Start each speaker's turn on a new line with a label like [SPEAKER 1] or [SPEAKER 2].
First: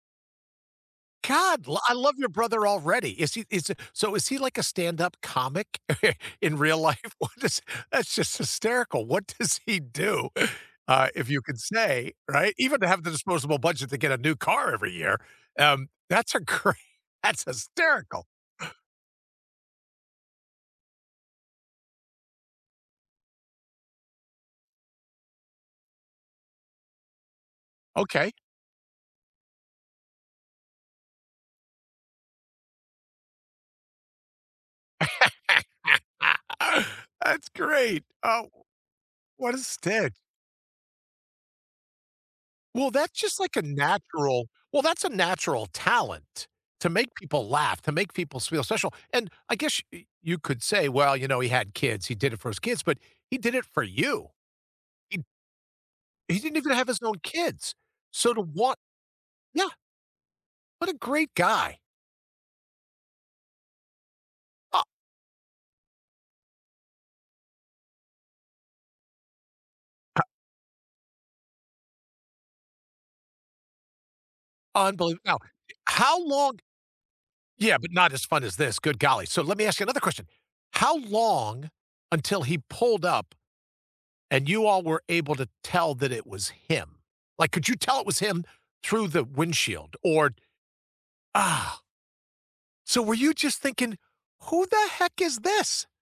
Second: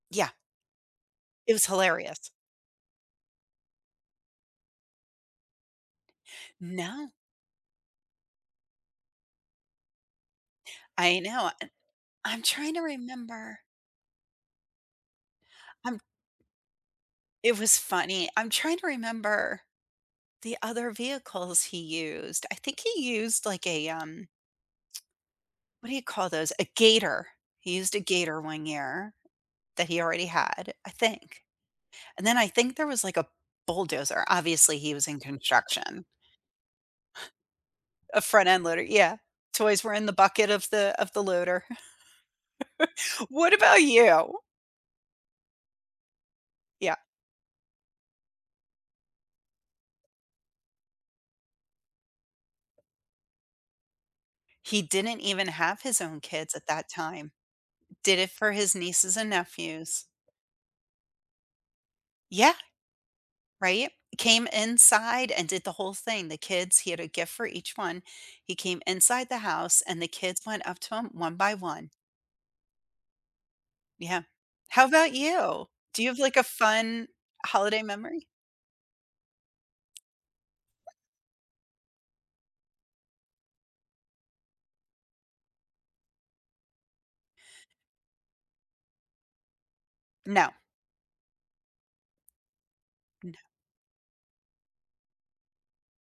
[SPEAKER 1] Yeah. It was
[SPEAKER 2] God, l I love your
[SPEAKER 1] hilarious.
[SPEAKER 2] brother already. Is he is he so is he like a stand-up comic in real
[SPEAKER 1] No.
[SPEAKER 2] life? What is, that's just hysterical. What does he do? Uh,
[SPEAKER 1] I
[SPEAKER 2] if you
[SPEAKER 1] know
[SPEAKER 2] could
[SPEAKER 1] an
[SPEAKER 2] say,
[SPEAKER 1] I'm
[SPEAKER 2] right?
[SPEAKER 1] trying
[SPEAKER 2] Even
[SPEAKER 1] to
[SPEAKER 2] to have the disposable
[SPEAKER 1] remember.
[SPEAKER 2] budget to get a new car every year, um,
[SPEAKER 1] I'm
[SPEAKER 2] that's a great that's
[SPEAKER 1] It was
[SPEAKER 2] hysterical.
[SPEAKER 1] funny. I'm trying to remember the other vehicles he used. I think he used like a, um What do you call those? A Gator. He used a
[SPEAKER 2] Okay.
[SPEAKER 1] Gator one year that he already had, I think. And then I think there was like a bulldozer. Obviously, he was in construction.
[SPEAKER 2] That's great.
[SPEAKER 1] A
[SPEAKER 2] Oh,
[SPEAKER 1] front-end loader, yeah.
[SPEAKER 2] what a
[SPEAKER 1] Toys were in the
[SPEAKER 2] stick.
[SPEAKER 1] bucket of the of the loader.
[SPEAKER 2] Well, that's just
[SPEAKER 1] What
[SPEAKER 2] like a
[SPEAKER 1] about you?
[SPEAKER 2] natural well, that's a natural talent to
[SPEAKER 1] Yeah.
[SPEAKER 2] make people laugh, to make people feel special and I guess y you could say, well, you know, he had kids, he did it for his kids, but he did it for you.
[SPEAKER 1] He
[SPEAKER 2] He
[SPEAKER 1] didn't even have his own
[SPEAKER 2] he
[SPEAKER 1] kids
[SPEAKER 2] didn't
[SPEAKER 1] at
[SPEAKER 2] even have
[SPEAKER 1] that
[SPEAKER 2] his own
[SPEAKER 1] time.
[SPEAKER 2] kids,
[SPEAKER 1] Did it
[SPEAKER 2] so to
[SPEAKER 1] for his
[SPEAKER 2] want
[SPEAKER 1] nieces and
[SPEAKER 2] yeah.
[SPEAKER 1] nephews.
[SPEAKER 2] What a great guy.
[SPEAKER 1] Yeah. Right. Came
[SPEAKER 2] Uh
[SPEAKER 1] inside and did the whole thing. The kids he had a gift for each one. He came inside the house and the
[SPEAKER 2] Uh
[SPEAKER 1] kids went up to him 1 by 1. Yeah. How about
[SPEAKER 2] Unbelievable now,
[SPEAKER 1] you? Do you have
[SPEAKER 2] how
[SPEAKER 1] like a
[SPEAKER 2] long
[SPEAKER 1] fun
[SPEAKER 2] yeah,
[SPEAKER 1] holiday
[SPEAKER 2] but not as
[SPEAKER 1] memory?
[SPEAKER 2] fun as this. Good golly. So let me ask you another question. How long until he pulled up? And you all were able to tell that it was him. Like, could you tell it was him through the windshield, or
[SPEAKER 1] No.
[SPEAKER 2] ah So, were you
[SPEAKER 1] No.
[SPEAKER 2] just thinking, "Who the heck is this?"